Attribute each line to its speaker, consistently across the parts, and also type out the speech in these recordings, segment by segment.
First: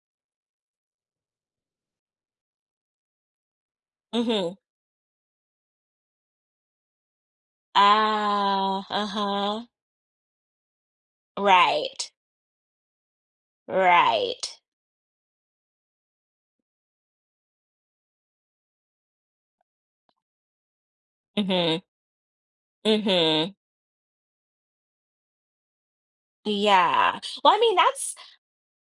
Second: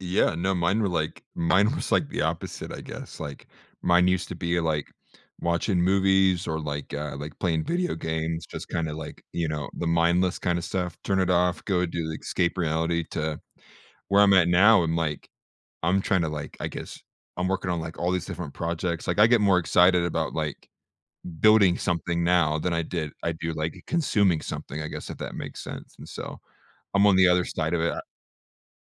Speaker 1: Yeah, no, mine were like mine was like the opposite, I guess. Like, mine used to
Speaker 2: Mhm.
Speaker 1: be, like, watching movies or, like, uh like, playing video games, just
Speaker 2: Ah,
Speaker 1: kinda, like, you
Speaker 2: uh-huh.
Speaker 1: know, the mindless kind of stuff. Turn it off, go do
Speaker 2: Right.
Speaker 1: the escape reality, to where I'm at
Speaker 2: Right.
Speaker 1: now and, like, I'm trying to, like I guess, I'm working on like all these different projects. Like, I get more excited about, like, building
Speaker 2: Mhm.
Speaker 1: something now than I did I do,
Speaker 2: Mhm.
Speaker 1: like, consuming something, I guess, if that makes sense. And, so, I'm on
Speaker 2: Yeah.
Speaker 1: the other
Speaker 2: Well, I
Speaker 1: side
Speaker 2: mean,
Speaker 1: of it a
Speaker 2: that's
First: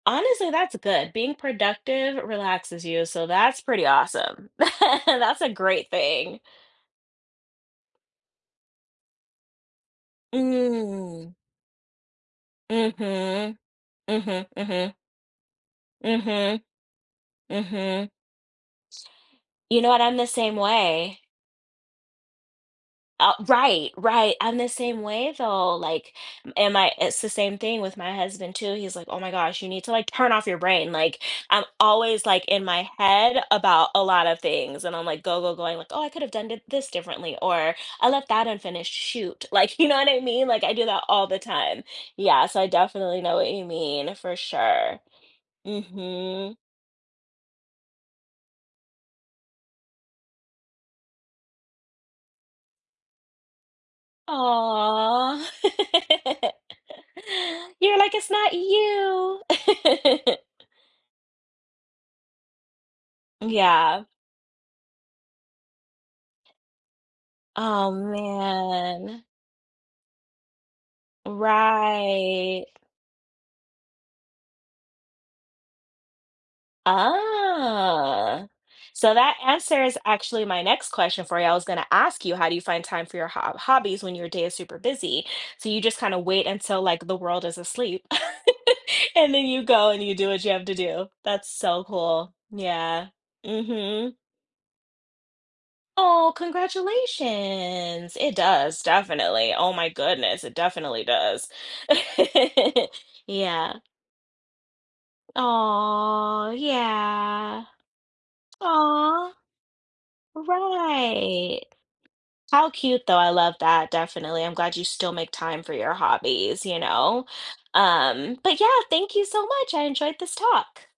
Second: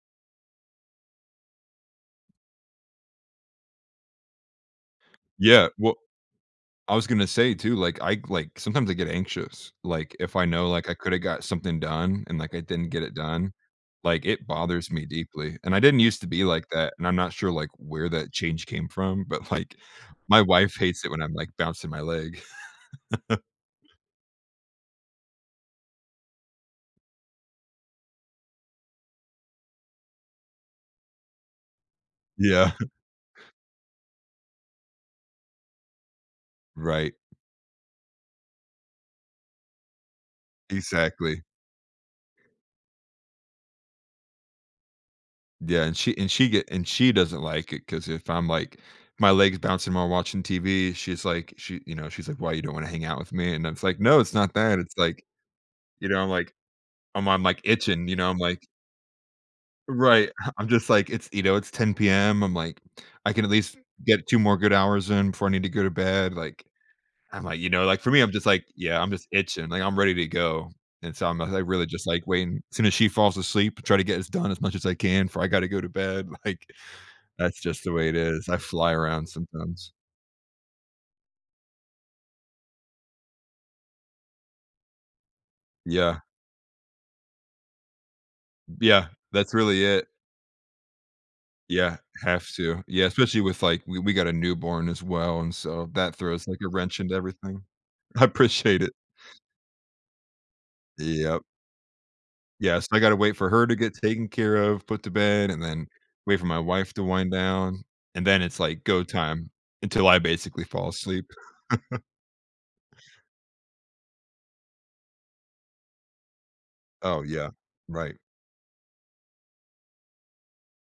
Speaker 2: honestly, that's good. Being productive relaxes you, so, that's pretty awesome. That's a
Speaker 1: Yeah,
Speaker 2: great
Speaker 1: well
Speaker 2: thing.
Speaker 1: I was gonna say, too, like, I, like sometimes I get anxious, like, if I know, like, I could've
Speaker 2: Mm.
Speaker 1: got something done and, like, I didn't get it done,
Speaker 2: Mhm.
Speaker 1: like,
Speaker 2: Mhm,
Speaker 1: it bothers
Speaker 2: mhm.
Speaker 1: me deeply. And I didn't used to be
Speaker 2: Mhm.
Speaker 1: like that, and I'm not sure, like, where
Speaker 2: Mhm.
Speaker 1: that change came from, but, like,
Speaker 2: You know what? I'm the
Speaker 1: my
Speaker 2: same
Speaker 1: wife hates it
Speaker 2: way.
Speaker 1: when I'm, like, bouncing my leg.
Speaker 2: Uh, right, right. I'm the same way, though. Like, am I it's the same thing with my husband, too. He's like, "Oh, my gosh, you need to, like, turn off your brain." Like, I'm always, like, in
Speaker 1: Yeah.
Speaker 2: my head about a lot of things. And I'm like, go, go, going like, "Oh, I could've done it this
Speaker 1: Right.
Speaker 2: differently." Or "I left that unfinished, shoot." Like, you know what I mean? Like, I do that all the
Speaker 1: Exactly.
Speaker 2: time. Yeah. So, I definitely know what you mean, for sure.
Speaker 1: Yeah. And she and she
Speaker 2: Mhm.
Speaker 1: get and she doesn't like it 'cause if I'm like my leg is bouncing while watching TV, she's like she, you know, she's like, "Why, you don't wanna hang out with me?" And I was like, "No, it's not that." It's like
Speaker 2: Aw,
Speaker 1: you know, I'm like, I'm I'm like
Speaker 2: you're
Speaker 1: itching,
Speaker 2: like,
Speaker 1: you know?
Speaker 2: "It's
Speaker 1: I'm
Speaker 2: not
Speaker 1: like
Speaker 2: you."
Speaker 1: Right. Ha I'm just like, "It's, you know, it's 10:00 PM." I'm like, "I can at least
Speaker 2: Yeah.
Speaker 1: get 2 more good hours in before I need to go to bed," like I'm like, you know,
Speaker 2: Oh,
Speaker 1: like, for me, I'm just like, "Yeah, I'm
Speaker 2: man.
Speaker 1: just itching." Like, I'm ready to go and, so, I'm like, really just like waiting
Speaker 2: Right.
Speaker 1: As soon as she falls asleep, try to get this done as much as I can before I gotta go to bed. Like, that's just the way it
Speaker 2: Ah,
Speaker 1: is, I fly
Speaker 2: so
Speaker 1: around
Speaker 2: that
Speaker 1: sometimes.
Speaker 2: answers actually my next question for you. I was going to ask you, how do you find time for your hob hobbies when your day is super busy? So you just kind
Speaker 1: Yeah.
Speaker 2: of wait until, like, the world is asleep
Speaker 1: Yeah,
Speaker 2: and then
Speaker 1: that's
Speaker 2: you
Speaker 1: really
Speaker 2: go and
Speaker 1: it.
Speaker 2: you do what you have to do. That's so
Speaker 1: Yeah.
Speaker 2: cool,
Speaker 1: Have to. Yeah,
Speaker 2: yeah.
Speaker 1: especially with, like we we
Speaker 2: Mhm.
Speaker 1: got a newborn as well and, so, that
Speaker 2: Oh,
Speaker 1: throws like a wrench into everything.
Speaker 2: congratulations.
Speaker 1: I
Speaker 2: It does,
Speaker 1: appreciate it.
Speaker 2: definitely. Oh, my goodness. Definitely
Speaker 1: Yep.
Speaker 2: does.
Speaker 1: Yes. I gotta wait for her to
Speaker 2: Yeah.
Speaker 1: get taken care of, put to bed, and then wait for
Speaker 2: Aw.
Speaker 1: my wife to wind
Speaker 2: Yeah.
Speaker 1: down. And then it's, like, go
Speaker 2: Aw.
Speaker 1: time until I basically fall asleep.
Speaker 2: Right. How cute, though, I love that. Definitely. I'm glad you still make time for your hobbies, you
Speaker 1: Oh,
Speaker 2: know?
Speaker 1: yeah. Right.
Speaker 2: Um, but yeah, thank you so much. I enjoyed this talk.